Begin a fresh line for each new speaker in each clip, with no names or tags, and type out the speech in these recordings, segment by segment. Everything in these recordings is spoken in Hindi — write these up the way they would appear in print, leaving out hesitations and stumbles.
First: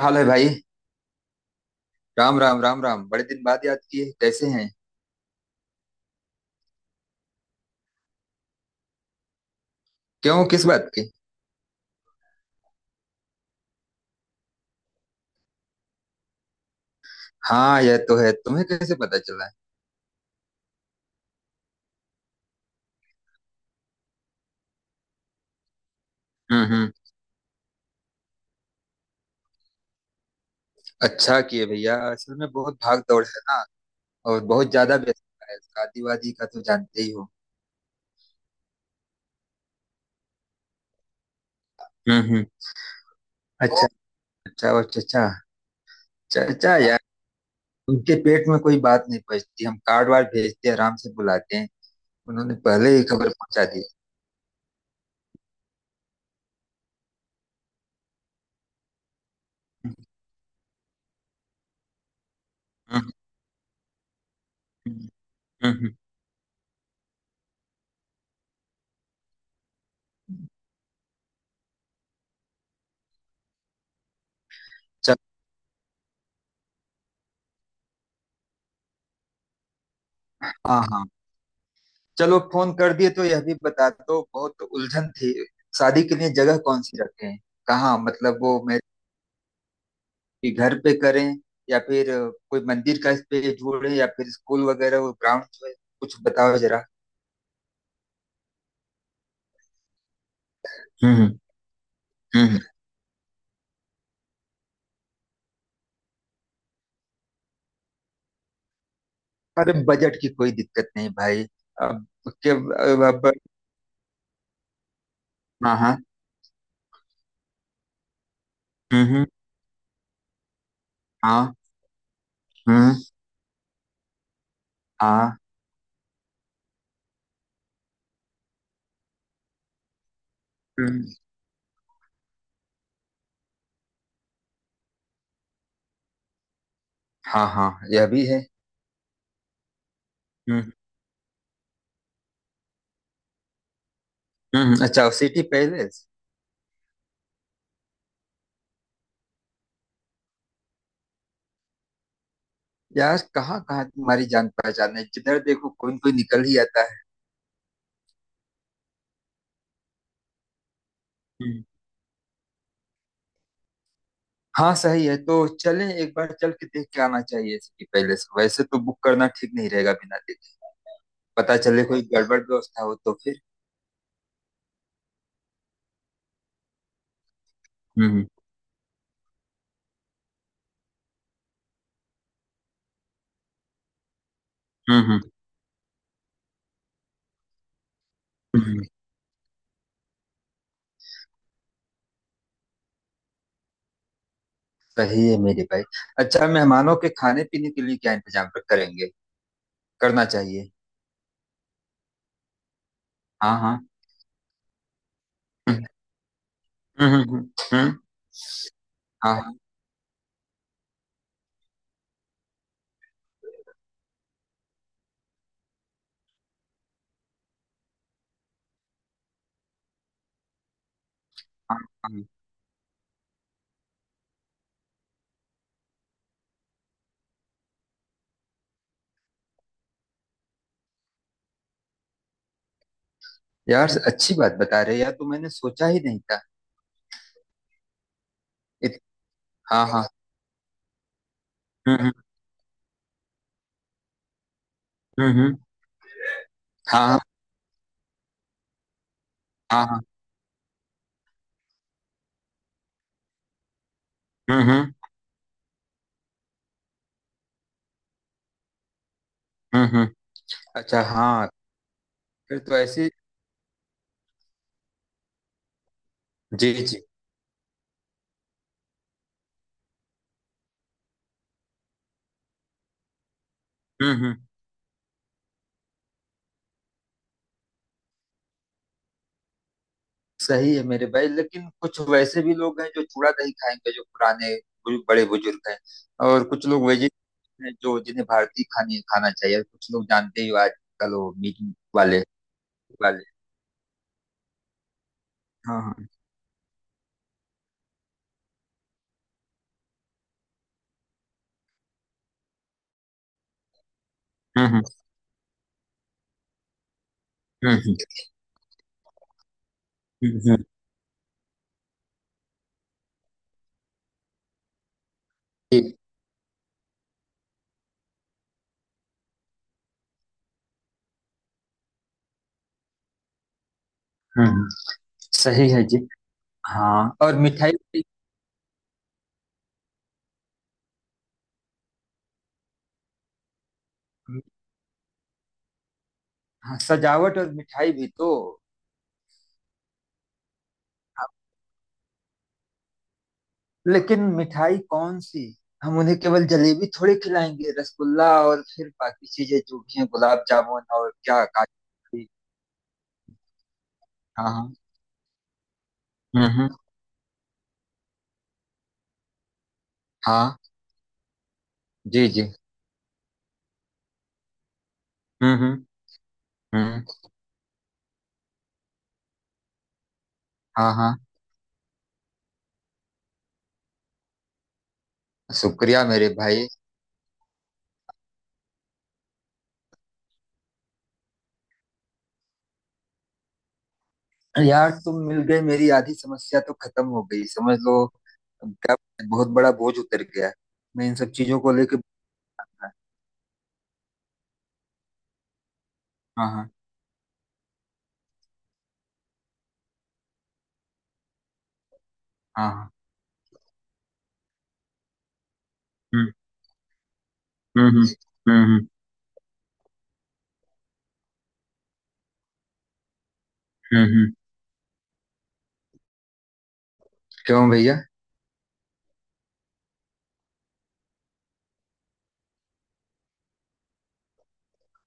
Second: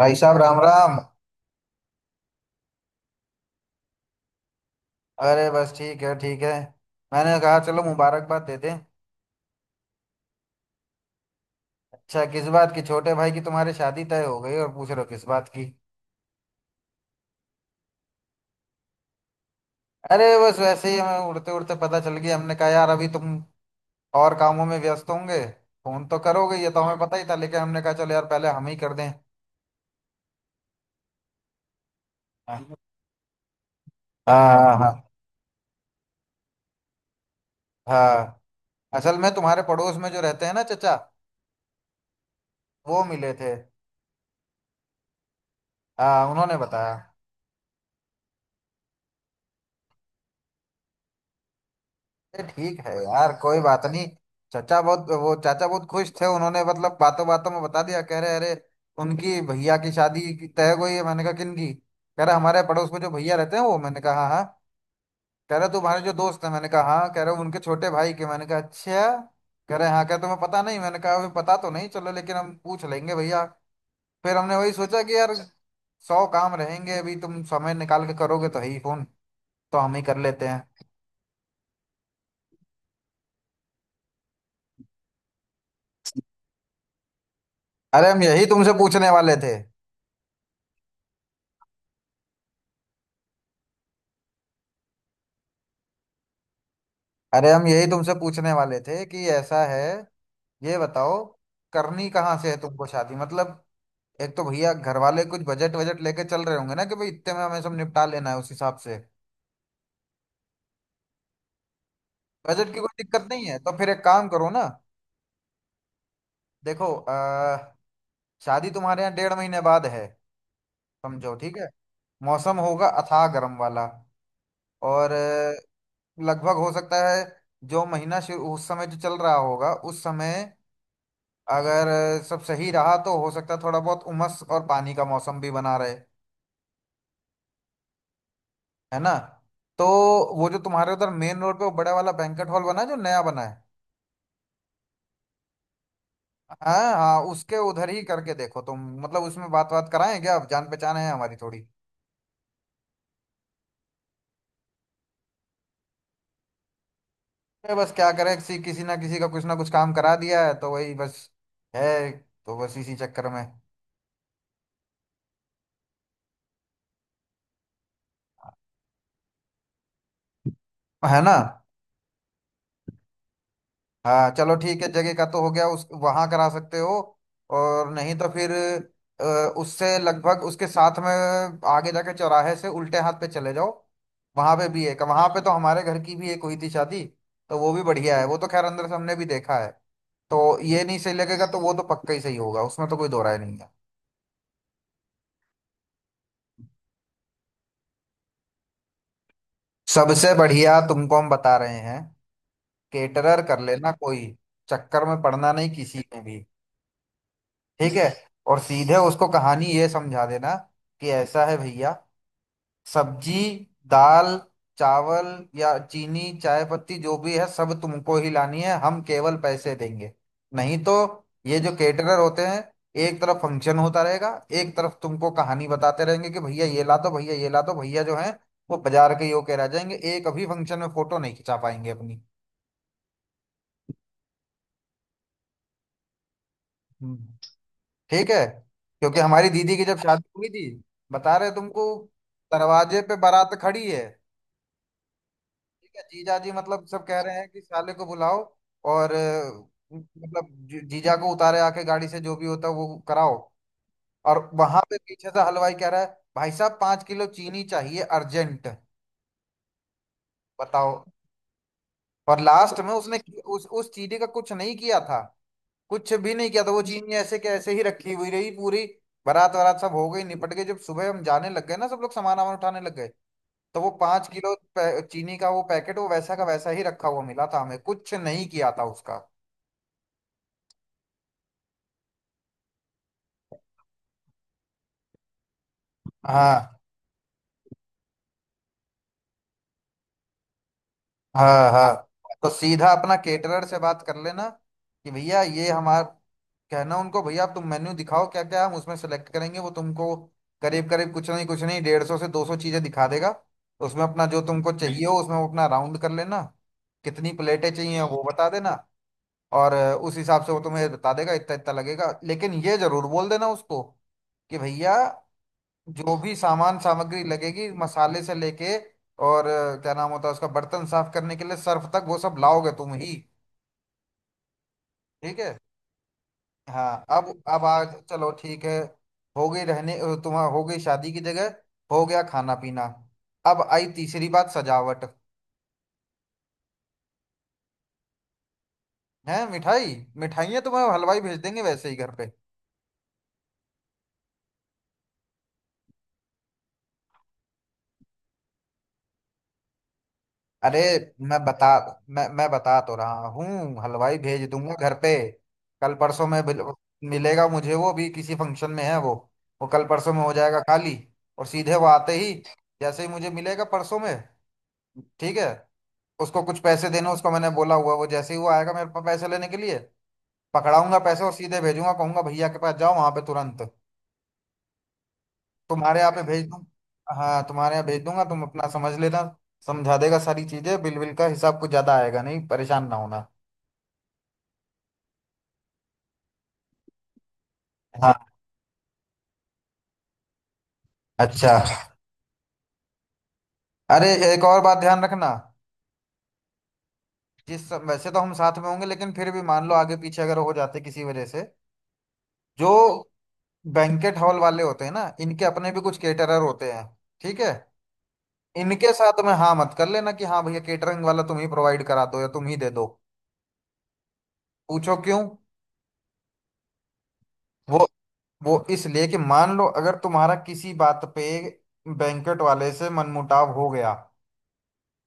भाई
हाल है
साहब
भाई।
राम राम।
राम राम राम राम। बड़े दिन बाद याद किए, कैसे हैं?
अरे बस ठीक है, ठीक है। मैंने कहा चलो मुबारकबाद दे दें।
क्यों? किस बात की?
अच्छा, किस बात की? छोटे भाई की, तुम्हारी शादी तय हो गई और पूछ रहे हो किस बात की?
हाँ, यह तो है। तुम्हें कैसे पता चला है?
अरे बस वैसे ही हमें उड़ते उड़ते पता चल गया। हमने कहा यार अभी तुम और कामों में व्यस्त होंगे। फोन तो करोगे,
हम्म।
ये तो
हम्म।
हमें पता ही था, लेकिन हमने कहा चलो यार पहले हम ही कर दें।
अच्छा किए भैया, असल में
हाँ
बहुत भाग दौड़ है ना। और बहुत
हाँ।
ज्यादा
हाँ
व्यस्तता है, शादी वादी का तो जानते ही हो।
हाँ। असल में तुम्हारे पड़ोस में जो रहते हैं ना, चचा,
हम्म। हम्म।
वो मिले थे।
अच्छा। अच्छा, और चचा?
हाँ उन्होंने
चचा यार,
बताया।
उनके पेट में कोई बात नहीं पचती। हम कार्ड वार्ड भेजते हैं, आराम से बुलाते हैं।
अरे
उन्होंने
ठीक है
पहले ही खबर
यार, कोई
पहुंचा
बात
दी।
नहीं। चाचा बहुत, वो चाचा बहुत खुश थे। उन्होंने मतलब बातों बातों में बता दिया। कह रहे अरे, उनकी भैया की
हम्म।
शादी की तय हो गई है। मैंने कहा किन की? कह रहा हमारे पड़ोस में जो
हम्म।
भैया रहते हैं वो। मैंने कहा हाँ हाँ। कह रहे
हम्म।
तुम्हारे जो दोस्त हैं। मैंने कहा हाँ। कह रहे उनके छोटे भाई के। मैंने कहा अच्छा। कह रहे हाँ, कह रहे तुम्हें
हम्म।
पता नहीं। मैंने कहा अभी पता तो नहीं, चलो लेकिन हम पूछ लेंगे भैया। फिर हमने वही सोचा कि
चल।
यार सौ काम रहेंगे, अभी तुम समय निकाल के करोगे तो है ही फोन, तो हम ही कर लेते
हाँ
हैं।
हाँ। चलो फोन कर दिए तो यह भी बता दो, बहुत उलझन थी। शादी के लिए जगह कौन सी रखें? कहाँ
अरे हम
मतलब
यही
वो
तुमसे
मेरे
पूछने वाले थे।
घर पे करें, या फिर कोई मंदिर का इस पे जोड़ें, या फिर स्कूल वगैरह वो ग्राउंड जो है। कुछ बताओ जरा।
अरे हम यही तुमसे पूछने वाले थे कि ऐसा है, ये
हम्म।
बताओ,
हम्म।
करनी कहाँ से है
हम्म।
तुमको शादी मतलब। एक तो भैया घर वाले कुछ बजट वजट लेके चल रहे होंगे ना कि भाई इतने में हमें सब निपटा लेना है, उस हिसाब से।
अरे बजट की कोई दिक्कत नहीं भाई। अब के
बजट की कोई दिक्कत
अब-
नहीं है तो फिर एक काम करो ना।
हाँ हाँ।
देखो, शादी तुम्हारे यहाँ
हम्म।
डेढ़ महीने बाद है। समझो,
हाँ।
ठीक है। मौसम होगा
हम्म।
अथाह गर्म वाला। और
हाँ।
लगभग हो सकता है, जो महीना शुरू उस समय जो चल रहा होगा उस समय,
हम्म।
अगर सब सही रहा तो हो सकता है थोड़ा बहुत उमस और पानी का मौसम भी बना रहे,
हाँ हाँ, यह भी है।
है ना। तो वो जो
हम्म।
तुम्हारे उधर मेन रोड पे वो बड़ा वाला बैंकेट हॉल बना है जो नया बना है।
हम्म। अच्छा, सिटी पैलेस।
हाँ हाँ, उसके उधर ही करके देखो तुम, मतलब उसमें बात बात कराएं क्या? अब जान पहचान है हमारी थोड़ी।
यार कहाँ कहाँ तुम्हारी जान पहचान है, जिधर देखो कोई न कोई निकल ही आता है।
अरे बस क्या करें, किसी किसी ना किसी का कुछ ना कुछ काम करा दिया है तो वही बस
हम्म।
है, तो बस इसी चक्कर में,
हाँ सही है, तो चलें एक बार चल के देख के आना चाहिए। इसकी पहले से वैसे तो बुक करना ठीक नहीं रहेगा बिना देखे।
है ना।
पता चले कोई गड़बड़ व्यवस्था हो तो फिर।
हाँ चलो ठीक है, जगह का तो हो गया, उस वहां करा सकते हो। और नहीं
हम्म।
तो फिर अ, उससे लगभग उसके साथ में, आगे जाके चौराहे से उल्टे हाथ पे चले जाओ। वहां पे भी एक,
हम्म। हम्म।
वहां पे तो हमारे घर की भी एक हुई थी शादी। तो वो भी बढ़िया है, वो तो खैर
हम्म।
अंदर से हमने भी देखा है। तो ये नहीं सही लगेगा तो वो तो पक्का ही सही होगा, उसमें तो कोई दो राय नहीं है।
सही है मेरे भाई। अच्छा, मेहमानों के खाने पीने के लिए क्या इंतजाम करेंगे? करना
सबसे
चाहिए।
बढ़िया तुमको हम बता रहे हैं, केटरर
हाँ
कर
हाँ।
लेना कोई, चक्कर में पड़ना नहीं
हम्म।
किसी में भी।
हम्म। हम्म।
ठीक
हम्म।
है, और सीधे उसको
हाँ। हाँ।
कहानी ये समझा देना कि ऐसा है भैया, सब्जी, दाल, चावल या चीनी चाय पत्ती जो भी है सब तुमको ही लानी है, हम केवल पैसे देंगे। नहीं तो ये जो
हाँ।
केटरर
हाँ।
होते हैं, एक तरफ फंक्शन होता रहेगा, एक तरफ तुमको कहानी बताते रहेंगे कि भैया ये ला दो भैया ये ला दो, भैया जो है वो बाजार के यो कह रह जाएंगे, एक अभी फंक्शन में फोटो नहीं खिंचा पाएंगे अपनी।
यार अच्छी बात बता रहे हो, यार तो मैंने सोचा ही नहीं था।
हम्म। ठीक है,
इत,
क्योंकि हमारी दीदी की
हाँ
जब
हाँ।
शादी हुई थी, बता रहे तुमको,
हम्म। हम्म।
दरवाजे पे बारात खड़ी है,
हम्म। हम्म।
ठीक है, जीजा जी मतलब सब
हाँ
कह रहे हैं कि साले को बुलाओ और
हाँ। हाँ हाँ।
मतलब जीजा को उतारे आके गाड़ी से, जो भी होता है वो कराओ, और
हम्म।
वहां
हम्म।
पे पीछे से हलवाई कह रहा है भाई साहब 5 किलो चीनी चाहिए अर्जेंट।
हम्म। हम्म। अच्छा
बताओ।
हाँ।
और
फिर तो
लास्ट में
ऐसे।
उसने उस चीनी का कुछ नहीं किया था, कुछ भी नहीं किया था,
जी
वो
जी।
चीनी ऐसे के ऐसे ही रखी हुई रही पूरी, बारात वारात सब हो गई निपट गई, जब सुबह हम जाने लग गए ना, सब लोग सामान वामान उठाने लग गए, तो वो
हम्म।
पाँच
हम्म।
किलो चीनी का वो पैकेट वो वैसा का वैसा ही रखा हुआ मिला था, हमें कुछ नहीं किया था उसका।
सही है मेरे भाई, लेकिन कुछ वैसे भी लोग हैं जो चूड़ा नहीं खाएंगे, जो पुराने बड़े बुजुर्ग हैं। और कुछ
हाँ
लोग वेजिटेरियन हैं जो, जिन्हें भारतीय खाने खाना चाहिए, और कुछ लोग जानते ही हो आजकल वो मीट
हाँ हाँ।
वाले
तो सीधा अपना
वाले
केटरर से बात कर लेना कि भैया ये
हाँ
हमारा
हाँ।
कहना उनको, भैया आप तुम मेन्यू दिखाओ, क्या क्या हम उसमें सेलेक्ट करेंगे वो तुमको, करीब करीब कुछ नहीं 150 से 200 चीजें दिखा देगा। उसमें अपना जो
हम्म।
तुमको
हम्म।
चाहिए हो उसमें वो अपना राउंड कर लेना, कितनी प्लेटें
हम्म।
चाहिए वो बता देना। और उस
हम्म।
हिसाब से वो
हम्म।
तुम्हें बता देगा इतना इतना लगेगा, लेकिन ये जरूर बोल देना उसको कि भैया
ठीक।
जो भी सामान सामग्री लगेगी मसाले से लेके, और क्या नाम होता है उसका, बर्तन साफ करने के लिए सर्फ तक वो सब लाओगे तुम ही।
हम्म। हम्म।
ठीक है।
सही है जी। हाँ
हाँ
और
अब
मिठाई
आज
भी-
चलो ठीक है, हो गई रहने तुम्हारा, हो गई शादी की जगह, हो गया खाना पीना। अब आई तीसरी बात सजावट।
हाँ सजावट और मिठाई भी तो।
है मिठाई, मिठाइयाँ तुम्हें हलवाई भेज देंगे वैसे ही घर पे।
लेकिन मिठाई कौन सी? हम उन्हें केवल जलेबी थोड़ी खिलाएंगे, रसगुल्ला, और फिर बाकी चीजें जो भी हैं गुलाब
अरे
जामुन, और
मैं
क्या,
बता
काजू
मैं
कतली।
मैं बता तो रहा हूँ, हलवाई
हाँ
भेज दूंगा
हाँ।
घर पे। कल परसों में
हम्म। हम्म।
मिलेगा मुझे, वो भी किसी फंक्शन में है वो कल परसों में हो
हाँ।
जाएगा खाली। और सीधे वो आते
जी
ही,
जी।
जैसे ही मुझे मिलेगा परसों में, ठीक है,
हम्म। हम्म।
उसको कुछ पैसे देने
हम्म।
उसको मैंने बोला हुआ है, वो जैसे ही वो आएगा मेरे पास पैसे लेने के लिए
हाँ
पकड़ाऊंगा
हाँ।
पैसे और सीधे भेजूंगा, कहूंगा भैया के पास जाओ वहां पे तुरंत। तुम्हारे
शुक्रिया
यहाँ पे
मेरे
भेज दूँ?
भाई।
हाँ तुम्हारे यहाँ भेज दूंगा, तुम अपना समझ लेना, समझा देगा सारी चीजें, बिल बिल का हिसाब कुछ ज्यादा आएगा नहीं, परेशान ना होना।
यार तुम मिल गए, मेरी आधी समस्या तो खत्म हो गई समझ लो।
हाँ
क्या बहुत बड़ा बोझ उतर गया है। मैं इन सब चीजों को
अच्छा।
लेके। हाँ।
अरे एक और बात ध्यान रखना,
हाँ।
जिस वैसे तो हम साथ में होंगे लेकिन फिर भी मान लो आगे पीछे अगर हो जाते किसी वजह से,
हाँ।
जो
हाँ।
बैंकेट हॉल वाले होते हैं ना इनके अपने भी कुछ
हम्म।
केटरर होते हैं, ठीक है,
हम्म। हम्म। हम्म।
इनके साथ में हाँ मत कर लेना कि हाँ भैया केटरिंग वाला तुम ही प्रोवाइड करा दो या तुम ही दे दो।
हम्म। हम्म।
पूछो क्यों।
क्यों
वो
भैया?
वो इसलिए कि मान लो अगर तुम्हारा किसी बात पे बैंकेट वाले से मनमुटाव हो गया,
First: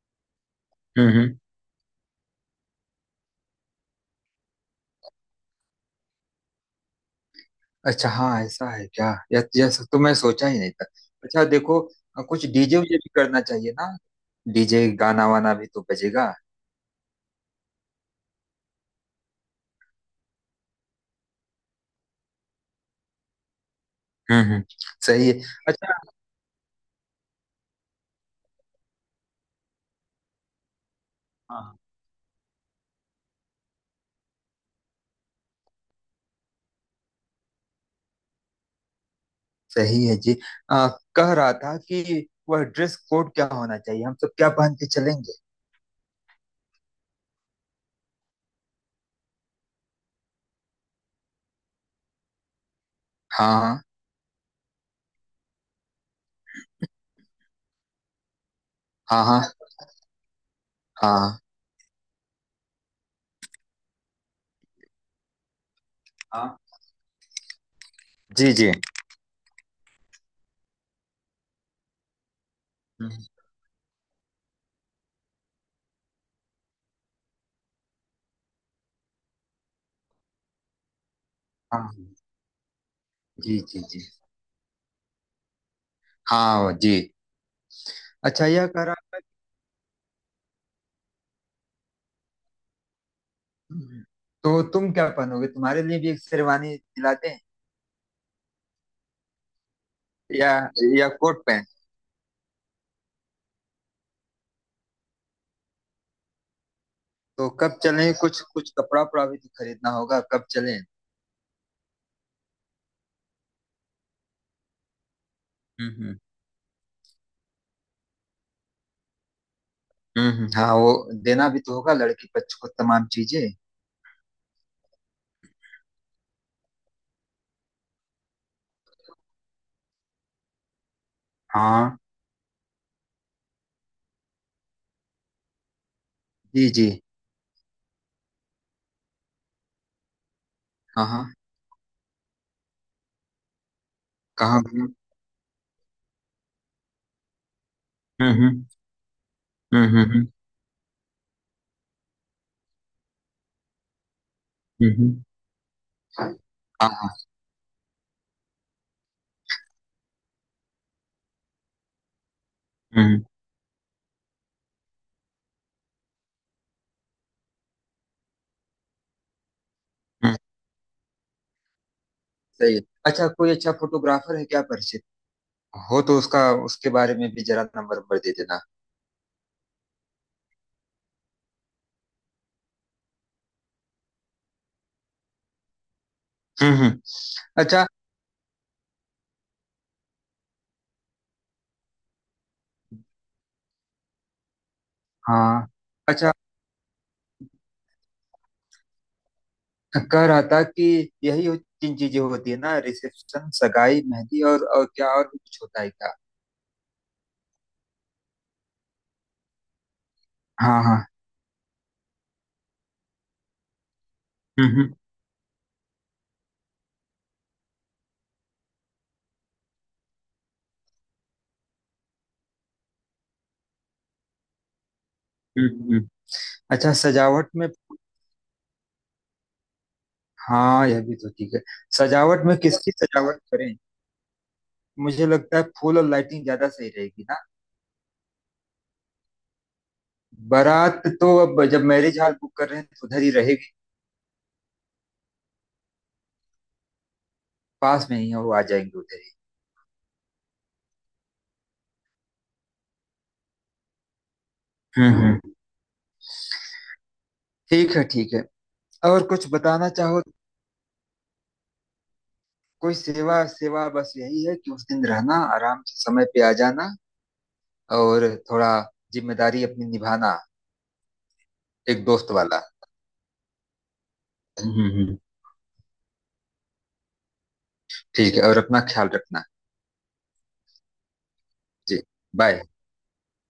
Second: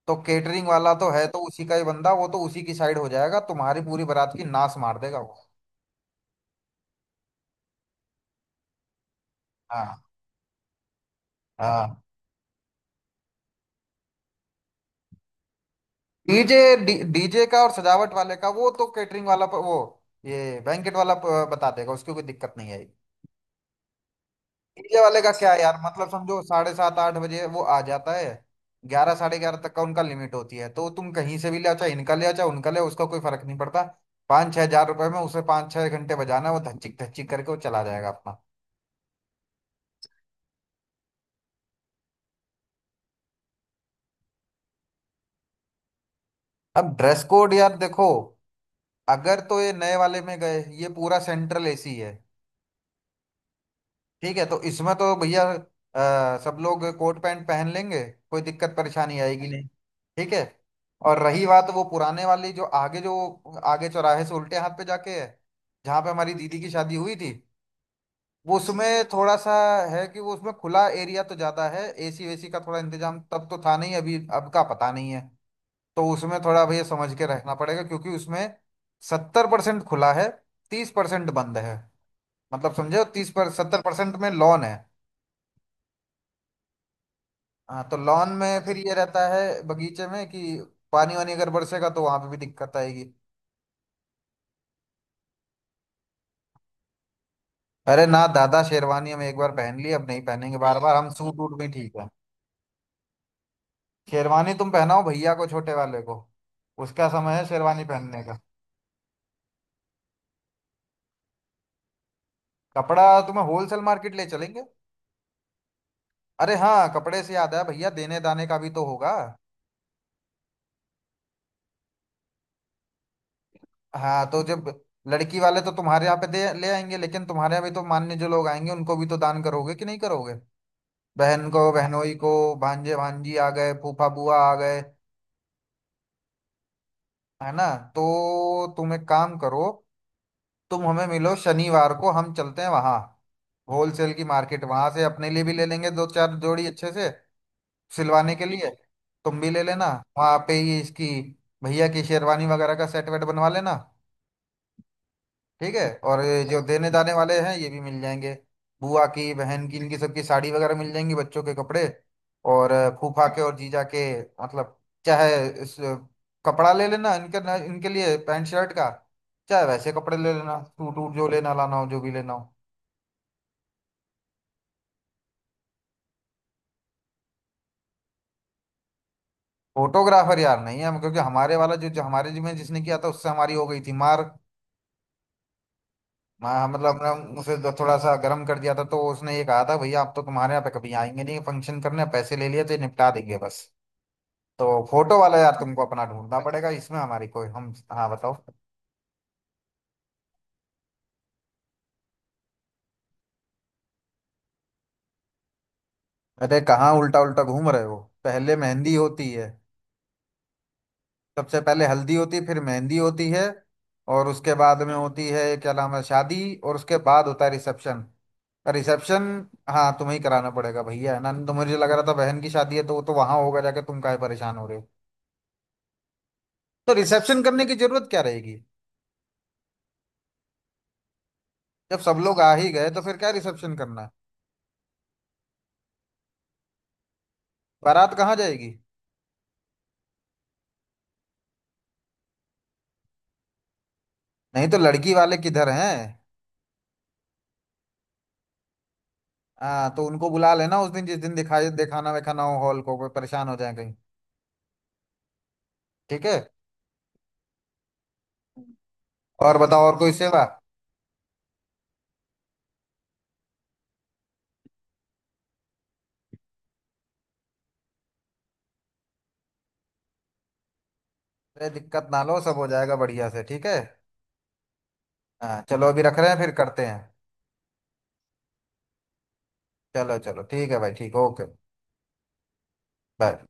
तो केटरिंग वाला तो
हम्म।
है
हम्म।
तो उसी का ही बंदा, वो तो उसी की साइड हो जाएगा, तुम्हारी पूरी बारात की नाश मार देगा वो।
अच्छा हाँ, ऐसा है क्या? यह सब तो
हाँ
मैं सोचा ही नहीं था। अच्छा देखो,
हाँ।
कुछ डीजे वीजे भी करना चाहिए ना। डीजे गाना वाना भी तो बजेगा।
डीजे डीजे का और सजावट वाले का वो तो केटरिंग वाला वो ये बैंकेट वाला बता देगा, उसकी कोई दिक्कत नहीं है।
हम्म। हम्म।
मीडिया वाले
सही
का
है।
क्या है यार,
अच्छा।
मतलब समझो साढ़े सात आठ बजे वो आ जाता है, ग्यारह साढ़े ग्यारह तक का उनका लिमिट होती है, तो तुम कहीं से भी ले आओ,
हाँ।
चाहे इनका ले आओ चाहे उनका ले आओ, उसका कोई फर्क नहीं पड़ता। 5-6 हजार रुपए में उसे 5-6 घंटे बजाना है, वो धच्चिक धच्चिक करके वो चला जाएगा अपना।
सही है जी। आ, कह रहा था कि वह ड्रेस कोड क्या होना चाहिए, हम सब क्या पहन के चलेंगे?
अब ड्रेस कोड यार देखो, अगर तो ये नए वाले में गए ये पूरा सेंट्रल एसी है,
हाँ
ठीक है, तो इसमें तो भैया सब लोग कोट पैंट पहन लेंगे, कोई दिक्कत परेशानी
हाँ। हाँ
आएगी नहीं, ठीक है। और
हाँ।
रही बात वो पुराने वाली जो आगे, जो आगे चौराहे से उल्टे हाथ पे जाके है, जहाँ पे हमारी
हाँ।
दीदी की शादी हुई थी,
जी
वो
जी।
उसमें थोड़ा सा है कि वो उसमें खुला एरिया तो ज्यादा है, एसी वेसी का थोड़ा इंतजाम
हम्म।
तब तो था नहीं, अभी अब का पता नहीं है, तो उसमें थोड़ा भैया समझ के रहना पड़ेगा क्योंकि उसमें 70% खुला है, 30% बंद है,
हाँ। हम्म।
मतलब समझे, तीस पर
जी
सत्तर
जी जी।
परसेंट में लॉन है।
हाँ जी।
हाँ तो लॉन
अच्छा
में
यह
फिर
कह
ये
रहा था
रहता है बगीचे में कि पानी वानी अगर बरसेगा तो वहां पे भी दिक्कत आएगी।
कि- तो तुम क्या पहनोगे? तुम्हारे लिए भी एक शेरवानी दिलाते हैं।
अरे ना दादा, शेरवानी हम एक बार पहन ली अब नहीं
या
पहनेंगे बार बार,
या
हम सूट
कोट
वूट
पैंट?
भी ठीक है। शेरवानी तुम पहनाओ भैया को, छोटे वाले को, उसका समय है
तो कब
शेरवानी
चलें?
पहनने का।
कुछ कुछ कपड़ा उपड़ा भी तो खरीदना होगा, कब चलें?
कपड़ा तुम्हें होलसेल मार्केट ले चलेंगे।
हम्म। हम्म।
अरे हाँ कपड़े से याद है, भैया देने दाने का भी तो होगा।
हम्म। हाँ वो देना भी तो होगा लड़की पक्ष को तमाम चीजें।
हाँ तो जब लड़की वाले तो तुम्हारे यहाँ पे दे ले आएंगे, लेकिन तुम्हारे यहाँ भी तो मान्य जो लोग आएंगे उनको भी तो दान करोगे कि नहीं करोगे, बहन को
हाँ।
बहनोई को, भांजे भांजी आ गए, फूफा बुआ आ गए,
जी जी।
है ना। तो तुम एक काम करो, तुम हमें
हाँ हाँ।
मिलो शनिवार को, हम चलते हैं वहां होलसेल की
कहाँ
मार्केट,
घूम।
वहां से अपने लिए भी ले लेंगे दो चार जोड़ी अच्छे से
हम्म।
सिलवाने के
हम्म।
लिए, तुम भी ले लेना,
हम्म। हम्म।
वहां पे ही इसकी भैया की शेरवानी वगैरह का सेट वेट बनवा लेना।
हम्म। हम्म।
ठीक है, और ये जो
हाँ
देने
हाँ।
दाने वाले हैं ये भी मिल जाएंगे, बुआ की बहन की इनकी सबकी साड़ी वगैरह मिल जाएंगी, बच्चों के कपड़े और
हम्म।
फूफा के और जीजा के, मतलब चाहे कपड़ा ले लेना इनके ना, इनके लिए पैंट शर्ट का, चाहे वैसे कपड़े ले
हम्म।
लेना सूट वूट, जो लेना लाना हो जो भी लेना हो।
सही है। अच्छा कोई अच्छा फोटोग्राफर है क्या परिचित? हो तो उसका, उसके बारे में भी जरा नंबर नंबर दे देना।
फोटोग्राफर यार नहीं है हम, क्योंकि हमारे वाला जो हमारे जिम्मे जिसने किया था उससे हमारी हो गई थी मार।
हम्म। हम्म।
मतलब हमने उसे
अच्छा।
थोड़ा सा गर्म कर दिया था, तो उसने ये कहा था भैया आप तो तुम्हारे यहाँ पे कभी आएंगे नहीं फंक्शन करने, पैसे ले लिए तो ये निपटा देंगे बस। तो फोटो वाला यार
हाँ।
तुमको अपना
अच्छा
ढूंढना पड़ेगा, इसमें हमारी कोई हम। हाँ बताओ।
कह रहा था कि तीन चीजें होती है ना, रिसेप्शन, सगाई, मेहंदी, और क्या, और भी कुछ होता है क्या?
अरे कहाँ उल्टा उल्टा घूम रहे हो, पहले मेहंदी होती है,
हाँ हाँ।
सबसे पहले हल्दी होती है फिर मेहंदी होती है, और उसके
हम्म।
बाद में
हम्म।
होती है क्या नाम है, शादी, और उसके बाद होता है रिसेप्शन। रिसेप्शन हाँ तुम्हें ही कराना पड़ेगा भैया, है ना, तो मुझे लग रहा था बहन की शादी है तो वो तो वहां होगा जाके, तुम काहे परेशान हो रहे हो।
हम्म। हम्म। अच्छा
तो रिसेप्शन
सजावट
करने
में।
की जरूरत क्या रहेगी,
हाँ, यह भी तो ठीक है।
जब सब लोग
सजावट
आ
में
ही गए
किसकी
तो फिर क्या
सजावट
रिसेप्शन
करें?
करना है।
मुझे लगता है फूल और लाइटिंग ज्यादा सही रहेगी ना।
बारात कहाँ जाएगी?
बारात तो अब जब मैरिज हॉल बुक कर रहे हैं तो उधर ही रहेगी।
नहीं तो लड़की वाले किधर हैं?
पास में ही है, वो आ जाएंगे उधर ही।
हाँ तो उनको बुला लेना उस दिन, जिस दिन दिखाई दिखाना विखाना हो हॉल को, कोई परेशान हो जाए कहीं।
हम्म। हम्म।
ठीक है।
ठीक है, ठीक है। और कुछ
और बताओ,
बताना
और कोई
चाहो।
सेवा?
कोई सेवा सेवा बस यही है कि उस दिन रहना आराम से, समय पे आ जाना, और थोड़ा जिम्मेदारी अपनी निभाना।
अरे
एक
दिक्कत ना
दोस्त
लो, सब
वाला।
हो जाएगा बढ़िया से, ठीक है।
हम्म। हम्म। हम्म।
हाँ चलो अभी रख रहे हैं, फिर करते हैं।
ठीक है, और अपना ख्याल रखना।
चलो चलो ठीक है भाई, ठीक, ओके।
जी। बाय।
बाय।